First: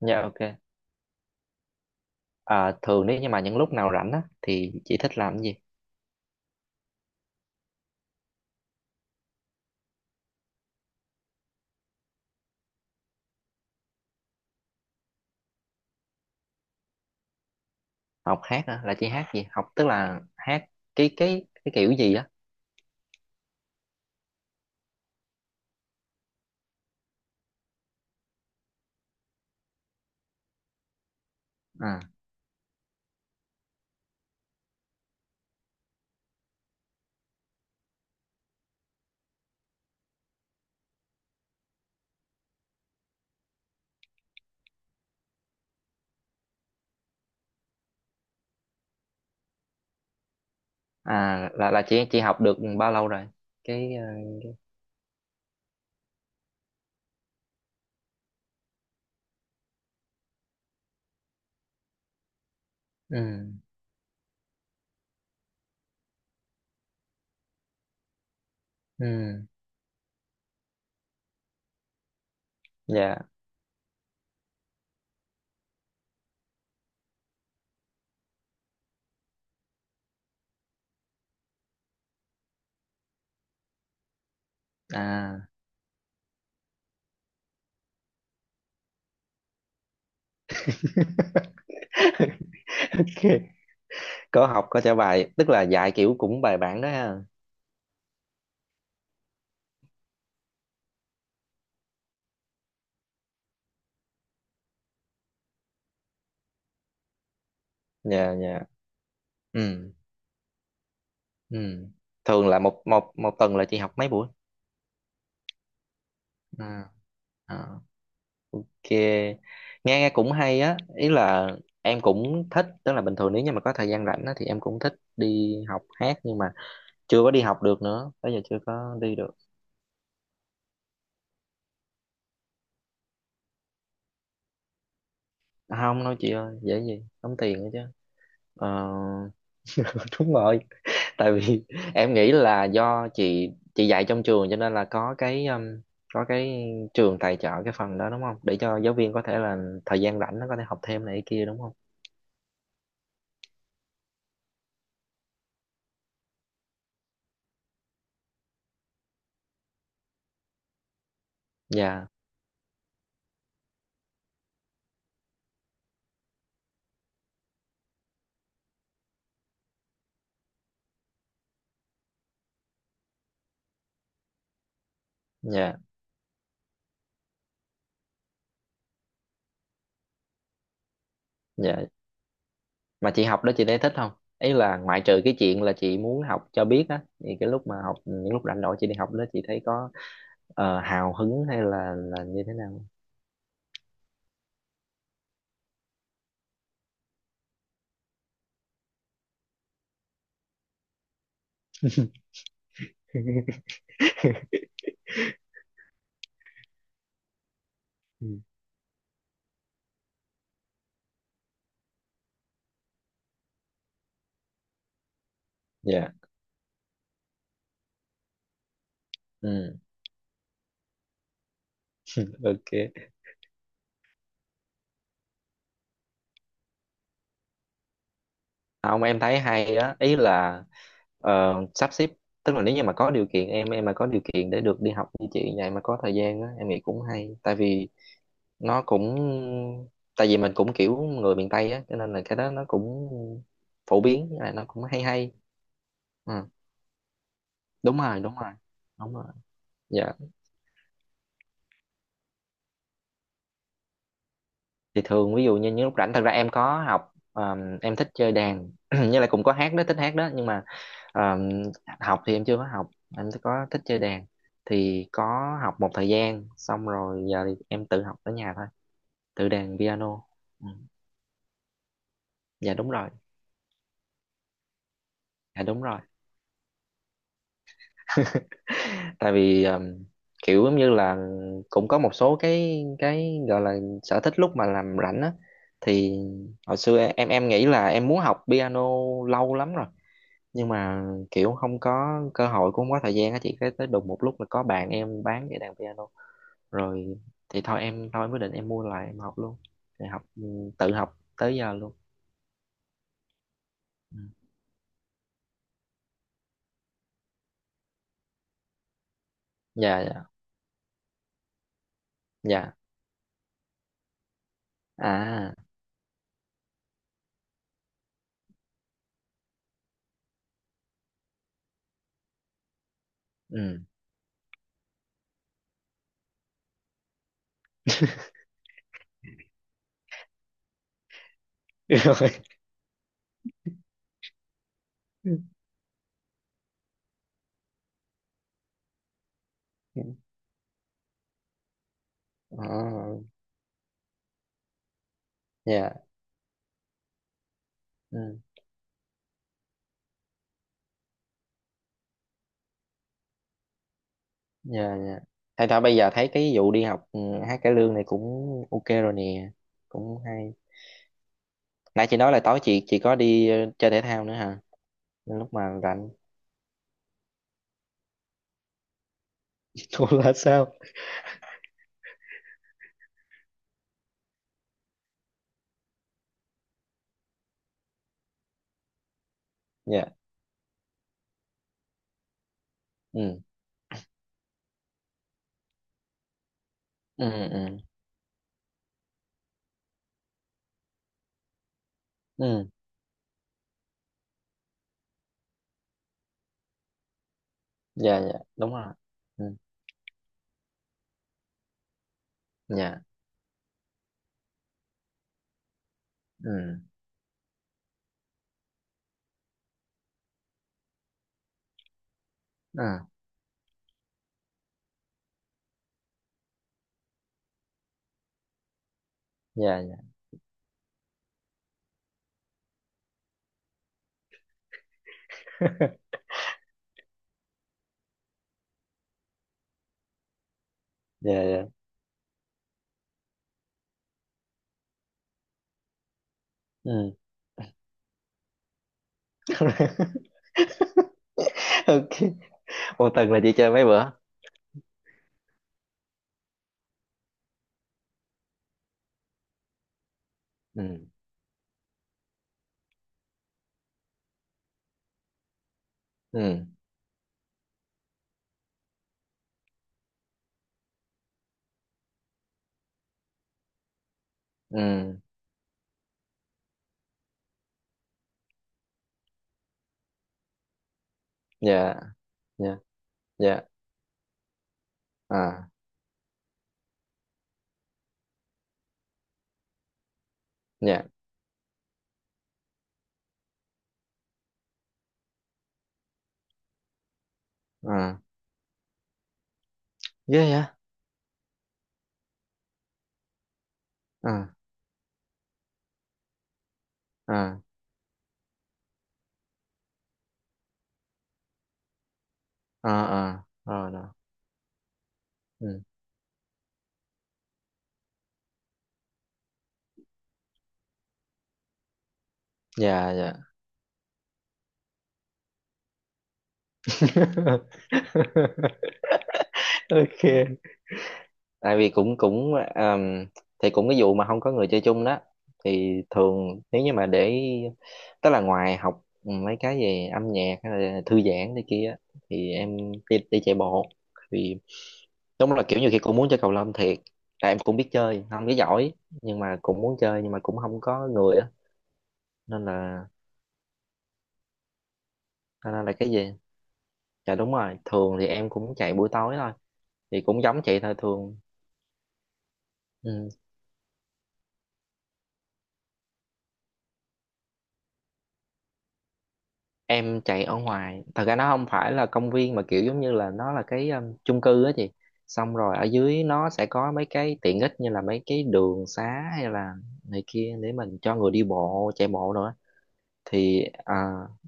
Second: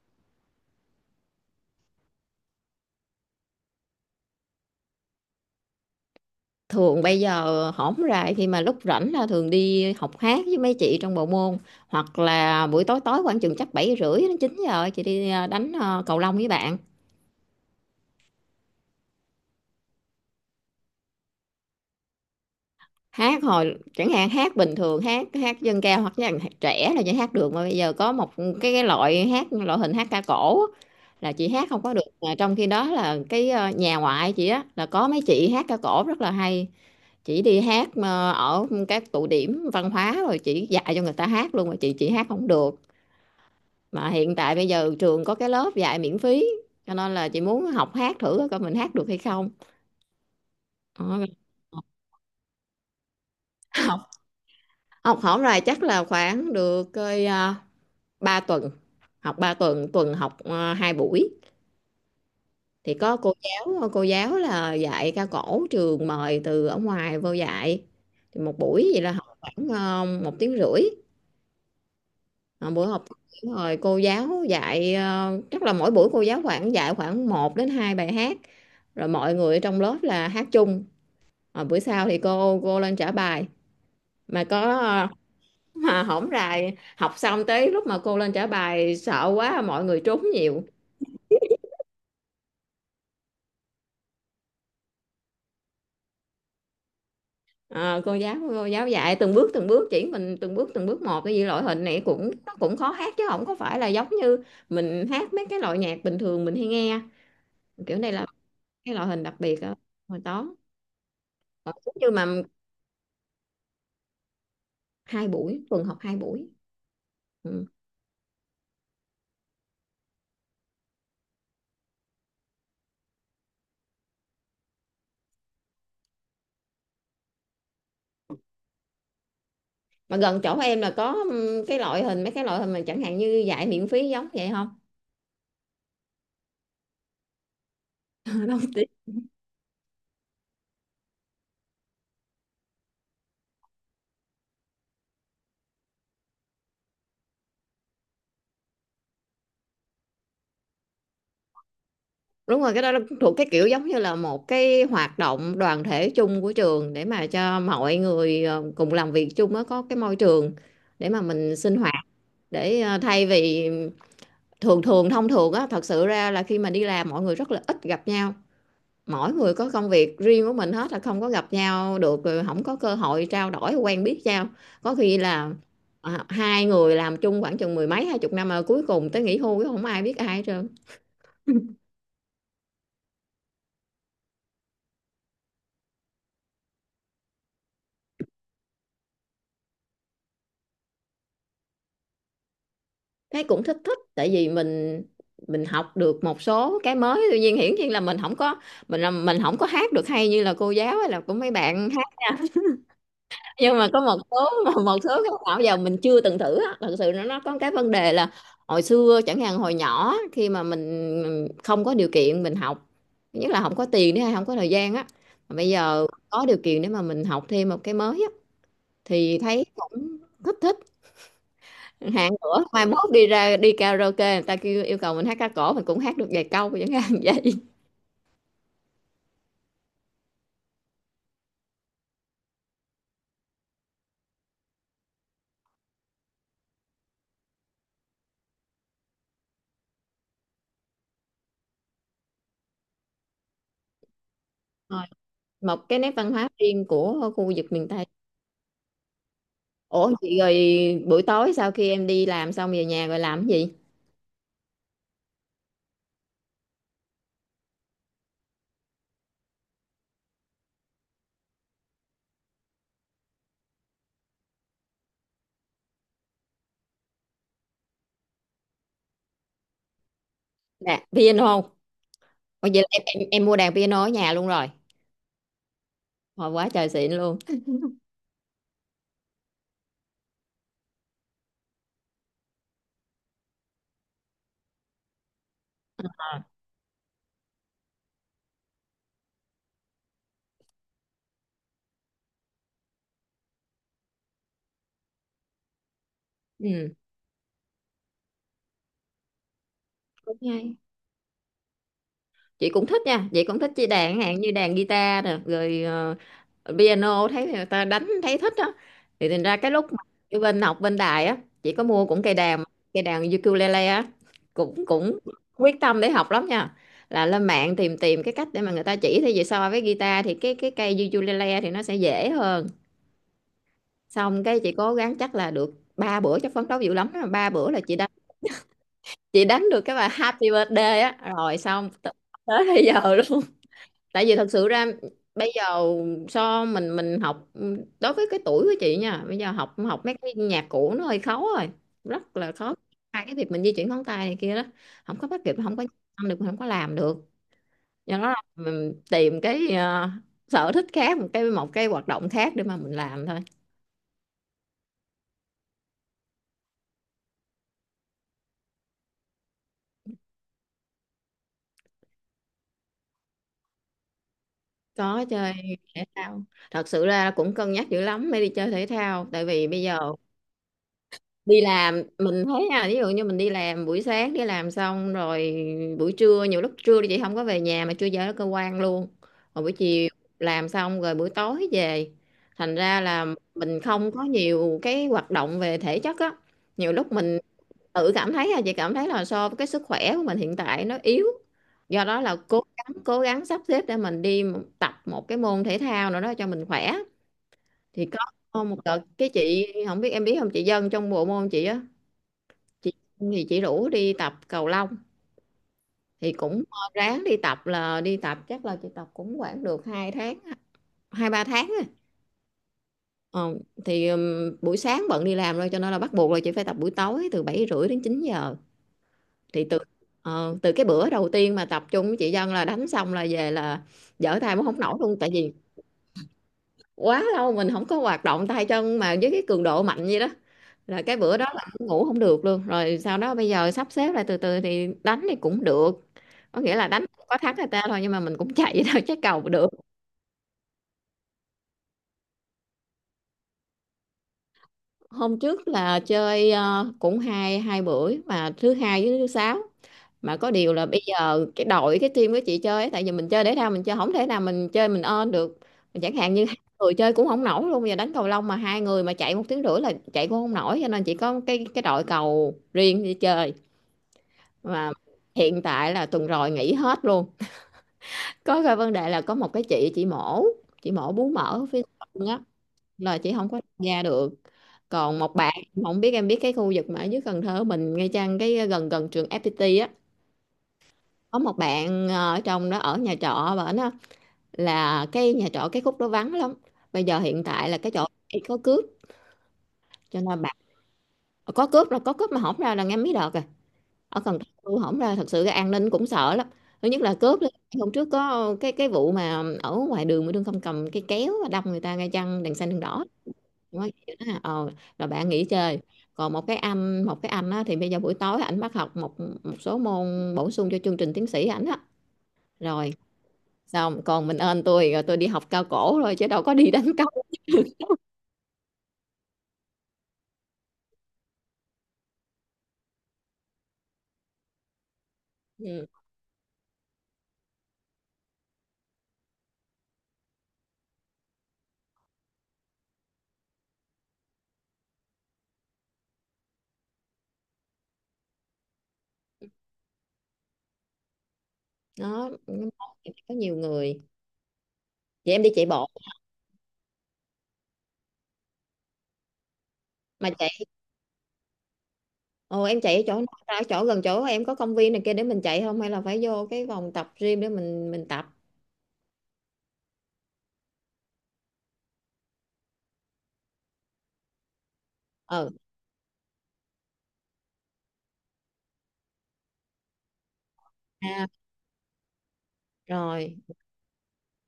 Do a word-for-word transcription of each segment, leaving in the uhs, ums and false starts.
Dạ ok. À, thường nếu như mà những lúc nào rảnh á thì chị thích làm cái gì? Thường bây giờ hổng rày khi mà lúc rảnh là thường đi học hát với mấy chị trong bộ môn, hoặc là buổi tối tối khoảng chừng chắc bảy rưỡi đến chín giờ chị đi ờ, đánh ờ, cầu lông với bạn. Học hát á, là chị hát gì? Học tức là hát cái cái cái kiểu gì á? Hát hồi chẳng hạn hát bình thường, hát hát dân ca hoặc là hát trẻ là chỉ hát được, mà bây giờ có một cái cái loại hát loại hình hát ca cổ á, là chị hát không có À, được, mà trong khi đó là cái ờ, nhà ngoại chị á là có mấy chị hát ca cổ rất là hay. Chị đi hát mà ở các tụ điểm văn hóa rồi chị dạy cho người ta hát luôn mà chị chị hát không được, mà hiện tại bây giờ trường có cái lớp dạy miễn phí, cho nên là chị muốn học hát thử coi mình hát được hay không. Ờ, à là là chị chị học được bao lâu rồi? Cái ờ, học học hỏng rồi chắc là khoảng được coi ba tuần, học ba tuần tuần học uh, hai buổi, thì có ừ cô giáo cô giáo là dạy ca cổ trường mời từ ở ngoài vô dạy. Thì một buổi vậy là học ừ khoảng uh, một tiếng rưỡi. Ờ, buổi học dạ rồi cô giáo dạy, ờ, chắc là mỗi buổi cô giáo khoảng dạy khoảng một đến hai bài hát, rồi mọi người ở trong lớp là hát chung. Ờ, bữa sau thì cô cô lên trả bài mà có ờ, à mà hổng rày học xong tới lúc mà cô lên trả bài sợ quá mọi người trốn nhiều. ok. Có học có trả bài, tức là dạy kiểu cũng bài bản đó ha. Ờ, cô giáo cô giáo dạy từng bước từng bước, chỉ mình từng bước từng bước một, cái gì loại hình này cũng nó cũng khó hát chứ không có phải là giống như mình hát mấy cái loại nhạc bình thường mình hay nghe. Kiểu này là Dạ dạ. cái loại hình đặc biệt á, Ừ hồi đó. ừ. Còn giống như mà Thường là một một một tuần là chị học mấy buổi? hai buổi, tuần học hai buổi, À, ừ. à, kìa, nghe nghe cũng hay á, ý là em cũng thích, tức là bình thường nếu như mà có thời gian rảnh á, thì em cũng thích đi học hát nhưng mà chưa có đi học được nữa, tới giờ chưa có đi được. Mà gần chỗ em là có ừ, cái loại hình mấy cái loại hình mà chẳng hạn như dạy miễn phí giống vậy không? À, không, nói chị ơi dễ gì tốn tiền nữa chứ. Đâu, Ờ, đúng rồi, tại vì em nghĩ là do chị chị dạy trong trường cho nên là có cái um, có cái trường tài trợ cái phần đó đúng không, để cho giáo viên có thể là thời gian rảnh nó có thể học thêm này kia đúng không. đúng rồi cái đó là thuộc cái kiểu giống như là một cái hoạt động đoàn thể chung của trường để mà cho mọi người ờ, cùng làm việc chung á, có cái môi trường để mà mình sinh hoạt, Dạ để ờ, thay vì thường thường thông thường á, thật sự ra là khi mà đi làm mọi người rất là ít gặp nhau, mỗi người có công việc riêng của mình hết là không có gặp nhau được, rồi không có cơ hội trao đổi quen biết nhau, có khi là dạ ờ, hai người làm chung khoảng chừng mười mấy hai chục năm mà cuối cùng tới nghỉ hưu cũng không ai biết ai hết trơn. dạ. Mà chị học đó chị thấy thích không? Ý là ngoại trừ cái chuyện là chị muốn học cho biết á, thì cái lúc mà học những lúc rảnh rỗi chị đi học đó chị thấy có ờ, hào hứng hay là là như thế nào? Thấy cũng thích thích, tại vì mình mình học được một số cái mới, tuy nhiên hiển nhiên là mình không có, mình là mình không có hát được hay như là cô giáo hay là của mấy bạn hát, nhưng mà có một số một số cái nào giờ mình chưa từng thử á, thật sự nó nó có cái vấn đề là Ừ. hồi xưa chẳng hạn hồi nhỏ khi mà mình không có điều kiện mình học. Thứ nhất là không có tiền nữa hay không có thời gian á, mà bây giờ Dạ. có điều kiện để mà mình học thêm một cái mới á thì thấy Ừ. cũng thích thích. Hạn nữa mai Ok, mốt đi ra đi karaoke người ta kêu yêu cầu mình hát ca cổ mình cũng hát được vài câu chẳng hạn vậy. không em thấy hay á, ý là ờ, sắp xếp, tức là nếu như mà có điều kiện, em em mà có điều kiện để được đi học như chị vậy mà có thời gian á, em nghĩ cũng hay, tại vì nó cũng, tại vì mình cũng kiểu người miền Tây á cho nên là cái đó nó cũng phổ biến, là nó cũng Rồi, hay hay. một cái nét văn Ừ. hóa riêng của khu vực miền Đúng Tây. rồi, đúng rồi, đúng rồi. Ủa Dạ, chị rồi, buổi tối sau khi em đi làm xong về nhà rồi làm cái gì? thì thường ví dụ như những lúc rảnh, thật ra em có học ờm, em thích chơi đàn như là cũng có hát đó, thích hát đó nhưng mà ờm, học thì em chưa có học. Em có thích chơi đàn, thì có học một thời gian xong rồi giờ thì em tự học ở nhà thôi, tự đàn piano. Ừ. Nè piano. Ủa Dạ vậy là đúng em, rồi. em em mua đàn piano ở nhà luôn rồi, Dạ đúng rồi. hồi quá trời xịn luôn. Tại vì um, kiểu giống như là cũng có một số cái cái gọi là sở thích lúc mà làm rảnh á, thì hồi xưa em em nghĩ là em muốn học piano lâu lắm rồi, nhưng mà kiểu không có cơ hội, cũng không có thời gian á chị, cái tới đùng một lúc là có bạn em bán cái đàn piano Ừ rồi, thì thôi em, thôi em quyết định em mua lại, em học luôn. Thì học cũng ừ, hay, tự học tới giờ luôn. chị cũng thích nha, chị cũng thích chơi Ừ. đàn hạn như đàn guitar nè rồi ờ, piano thấy người ta đánh thấy thích á. Thì thành ra cái lúc mà Dạ dạ ở bên học bên đài á, chị có mua cũng cây đàn dạ. cây đàn ukulele á, cũng cũng À. quyết tâm để học lắm nha. Là lên mạng tìm tìm cái cách để mà người ta chỉ thì về, so với guitar thì cái cái cây ukulele thì nó sẽ dễ hơn. Ừ. Xong cái chị cố gắng chắc là được ba bữa, chắc phấn đấu dữ lắm á. Ba bữa là chị đánh chị đánh được cái bài Happy Birthday á rồi xong t- Rồi. tới bây giờ luôn. Tại vì thật sự ra bây giờ so mình mình học đối với cái tuổi của chị nha, bây giờ học học mấy cái nhạc cũ nó hơi khó rồi, rất là khó. À, Hai cái việc mình di chuyển ngón tay này kia đó không có bắt kịp, không có dạ. ăn được, mình không có làm được. Do đó Ừ. là mình tìm cái ờ, sở thích khác, một cái một cái hoạt động khác để mà mình làm thôi. Dạ dạ. Thay đó bây giờ thấy cái vụ đi học ừ, hát cải lương này cũng ok rồi nè, cũng hay. Nãy chị nói là tối chị chị có đi ờ, chơi thể thao nữa hả? Có Nên chơi lúc mà thể rảnh. thao. Thật sự ra cũng cân nhắc dữ lắm mới đi chơi thể thao, tại vì bây giờ Cô là sao? đi làm mình thấy nha, ví dụ như mình đi làm buổi sáng đi làm xong rồi buổi trưa, nhiều lúc trưa thì chị không có về nhà mà trưa giờ ở cơ quan luôn, rồi buổi chiều Dạ. làm xong rồi buổi tối về, thành ra là Ừ mình không có nhiều cái hoạt động về thể chất á. Nhiều lúc ừ mình ừ tự cảm thấy là chị cảm thấy là so với cái sức khỏe của mình hiện tại nó yếu, do đó là cố ừ. gắng cố gắng sắp xếp để mình đi tập một cái môn thể thao nào đó cho mình khỏe. Thì Dạ dạ có đúng một rồi. đợt cái Ừ. chị không biết em biết không chị Dân trong bộ môn chị á, chị Dạ. thì chị rủ đi tập cầu lông, thì cũng ờ, Ừ ráng đi tập, là đi tập chắc là chị tập cũng khoảng được hai tháng, hai ba tháng á. ừ. Ờ, thì ừm, buổi sáng bận đi làm rồi cho nên là bắt buộc là chị phải tập buổi tối từ bảy rưỡi đến chín giờ, thì từ Dạ dạ. ờ, từ cái bữa đầu tiên mà tập chung với chị Dân là đánh xong là về là dở tay cũng không nổi luôn, tại vì quá lâu mình không có hoạt động tay chân mà với cái cường độ mạnh vậy đó. Là cái Dạ bữa đó là dạ. ngủ không được luôn, rồi sau đó bây giờ sắp xếp lại từ từ thì đánh thì cũng được, có nghĩa là đánh Ừ. có thắng người ta thôi nhưng mà mình cũng chạy vậy thôi chứ cầu được. Ok, một tuần là chị chơi mấy bữa? Hôm trước là chơi ờ, cũng hai hai buổi mà thứ hai với thứ sáu. Mà có điều là bây Ừ giờ cái đội cái team của chị chơi ấy, tại vì mình chơi thể thao mình chơi không thể nào mình chơi mình ơn được, chẳng hạn như hai ừ người chơi cũng không nổi luôn, bây giờ đánh cầu lông mà hai người mà chạy một tiếng rưỡi là chạy cũng không nổi, cho nên chỉ có cái cái đội cầu riêng đi chơi. Mà ừ. hiện tại là tuần rồi nghỉ hết luôn. Có cái vấn đề là có một cái chị chị mổ chị mổ bú mỡ ở phía Dạ sau á, dạ là chị không có dạ. tham gia được. Còn một bạn, À. không biết em biết cái khu vực mà ở dưới Cần Thơ mình ngay chăng cái ờ, gần gần trường ép pê tê á, Dạ. có một bạn ờ, ở trong đó ở nhà trọ và nó là cái nhà trọ cái khúc đó vắng lắm, bây giờ hiện tại là cái chỗ À, ấy có cướp, cho ghê nên bạn vậy. ờ, có cướp là có cướp mà hổng ra là nghe mấy đợt rồi. Ở Cần Thơ À tôi hổng ra thật sự cái an ninh cũng sợ lắm, thứ nhất là cướp. à. Hôm trước có cái cái vụ mà ở ngoài đường mà đương không cầm cái kéo đâm người ta ngay chăng đèn xanh đèn À đỏ. à. Đúng Rồi rồi, rồi. vậy đó hả? Ờ, rồi bạn nghỉ chơi. Ừ. Còn một cái anh một cái anh á, thì bây giờ buổi tối ảnh bắt học một một số môn bổ sung cho chương trình tiến sĩ ảnh á. Rồi Dạ dạ. xong còn mình ơn tôi rồi, tôi đi học cao cổ rồi chứ đâu có đi đánh cầu. Ok, tại vì cũng cũng um, thì cũng cái vụ mà không có người chơi chung đó. Ừ. Thì thường nếu như mà để, tức là ngoài học mấy cái về âm nhạc hay là thư giãn này kia á, thì em đi, đi chạy bộ thì đúng là kiểu như khi cũng muốn chơi cầu lông thiệt, tại em cũng biết chơi không biết giỏi, nhưng mà cũng muốn chơi, nhưng mà cũng không có người á, Đó nên là, có nhiều người vậy em đi chạy nên bộ là cái gì. Dạ đúng rồi, thường thì em cũng chạy buổi tối thôi, thì mà cũng giống chạy. chạy thôi thường. Ồ em chạy ở chỗ nào? Ừ. Ra ở chỗ gần chỗ em có công viên này kia để mình chạy không hay là phải vô cái vòng tập gym để mình mình tập? Em chạy ở ngoài, thật ra nó không phải là công viên mà kiểu giống như là nó là cái um, chung cư á chị, Ừ. xong rồi ở dưới nó sẽ có mấy cái tiện ích như là mấy cái đường xá hay là này kia để mình cho À, người đi bộ chạy bộ nữa, rồi thì à,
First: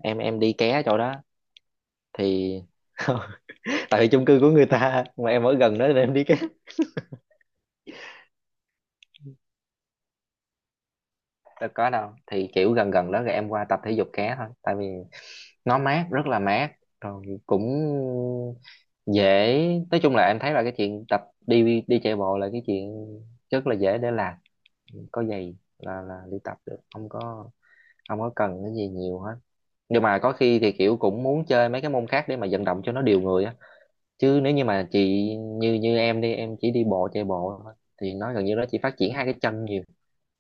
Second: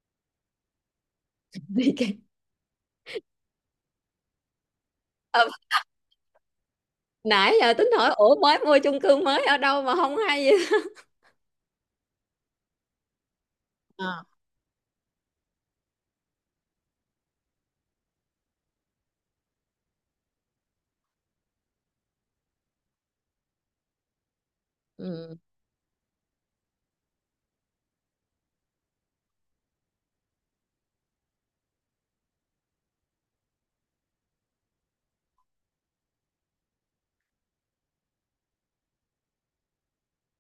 em em đi ké chỗ đó đi cái. thì tại vì chung cư của người ta mà em Ờ, ở gần đó nên em đi ké. nãy giờ tính hỏi ủa mới mua chung cư mới ở đâu mà không hay. Đâu có đâu, thì kiểu gần gần đó rồi em qua tập thể dục Ờ, ké thôi, tại vì nó mát, rất là mát, rồi cũng dễ. Nói chung là em thấy là cái chuyện tập đi, đi chạy bộ là cái chuyện rất là dễ để làm, có ừ. giày là là đi tập được, không có, không có cần cái gì nhiều hết. Nhưng mà có khi thì kiểu cũng muốn chơi mấy cái môn khác để mà vận động cho nó điều người á, chứ nếu như mà chị như, như em đi em chỉ đi bộ chạy bộ thôi thì nó gần như nó chỉ phát triển hai cái chân nhiều,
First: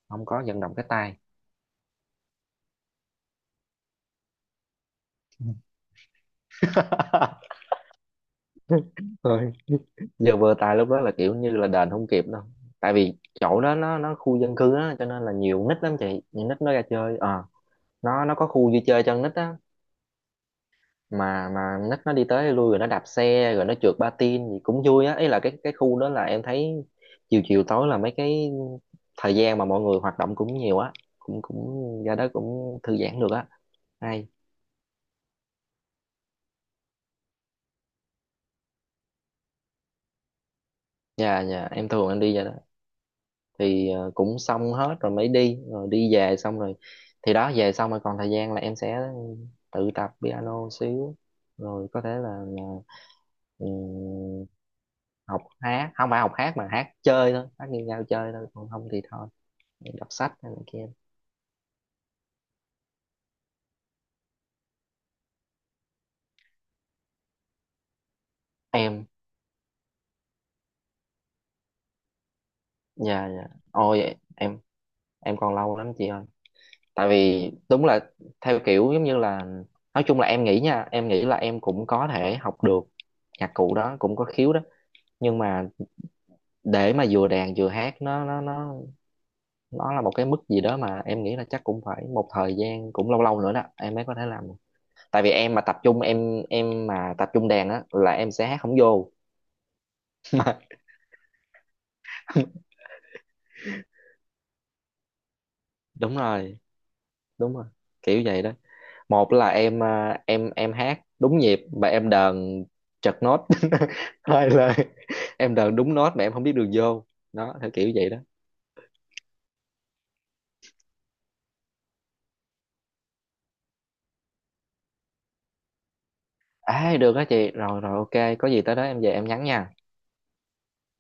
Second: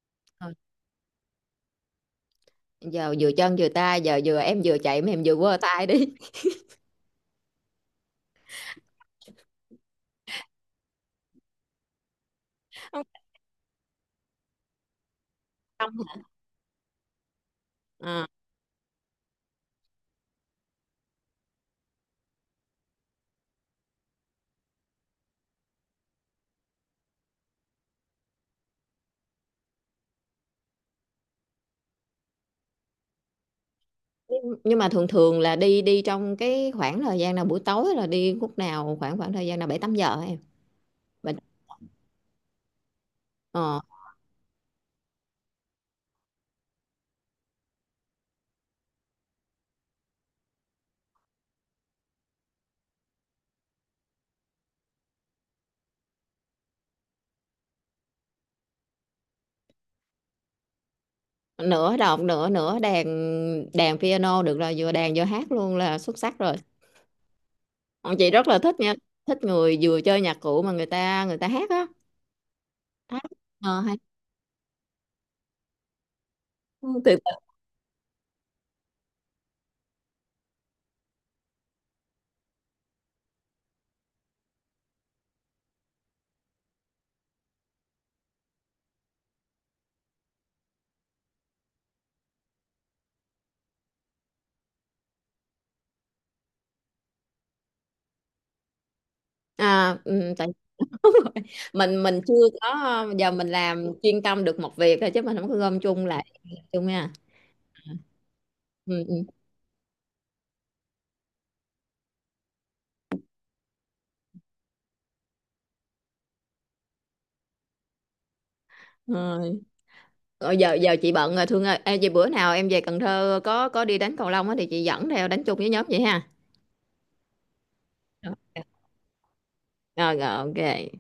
không có Rồi. vận động cái tay. Giờ vừa chân vừa tay, giờ vừa em vừa chạy mà em vừa quơ tay đi. Ừ. Rồi. Giờ vừa tài lúc đó là kiểu như là đền không kịp đâu, tại Không, vì chỗ đó nó nó khu dân cư á cho nên là nhiều nít xong lắm chị, hả? nhiều nít nó ra chơi. Ờ, nó Ờ, nó có khu vui chơi cho con nít á, mà mà nít nó đi tới lui rồi nó đạp xe rồi nó trượt patin gì cũng vui á, ý là cái cái khu đó là em thấy chiều chiều tối là mấy cái thời gian mà mọi người hoạt động cũng nhiều á, cũng cũng ra đó cũng thư giãn được á, hay. nhưng mà thường thường là đi đi trong cái khoảng thời gian nào buổi tối, là đi lúc nào, khoảng khoảng thời gian nào, bảy tám giờ hả em? Bảy- Dạ dạ, em thường em đi ra đó ờ, thì ờ, cũng xong hết rồi mới đi, rồi đi về xong rồi thì đó, về xong rồi còn thời gian là em sẽ tự tập piano xíu, rồi có thể là ừ, học hát, không phải học hát mà hát chơi thôi, hát nghiêng nhau chơi thôi, còn không thì thôi đọc sách hay này kia. Nửa đọc nửa nửa đàn, đàn piano được rồi vừa đàn vừa hát luôn là xuất sắc rồi. Ờ, chị rất là thích nha, Em. thích người vừa chơi nhạc cụ mà người ta người ta hát á. Hát, Dạ dạ ờ, hay. ôi em em còn lâu lắm chị ơi, Ừ, tại từ từ. vì đúng là theo kiểu giống như là, nói chung là em nghĩ nha, em nghĩ là em cũng có thể học được nhạc cụ đó, cũng có khiếu đó, nhưng mà để mà vừa đàn vừa hát nó nó nó nó là một cái mức gì đó mà em nghĩ là chắc cũng phải một thời gian cũng lâu lâu nữa đó em mới có thể làm được. Tại vì em mà tập trung, em em mà tập trung đàn á là em sẽ hát không vô. À, ừ, tại. Đúng rồi. mình mình chưa có, giờ mình làm chuyên tâm được một việc thôi chứ mình không có gom chung Đúng lại rồi, chung nha. đúng rồi, kiểu vậy đó. Ừ, ừ. Một là em à, em em hát đúng nhịp mà em đờn trật nốt, hai là em đờn đúng nốt mà em không biết đường vô, đó theo kiểu vậy đó. Rồi. Rồi giờ giờ chị bận rồi Thương ơi. Ê, vậy bữa nào em về Cần Thơ có có đi đánh cầu lông á thì chị dẫn theo đánh chung với nhóm vậy ha? À được đó chị, rồi rồi Rồi ok, có gì tới đó em về em nhắn nha. rồi, ok.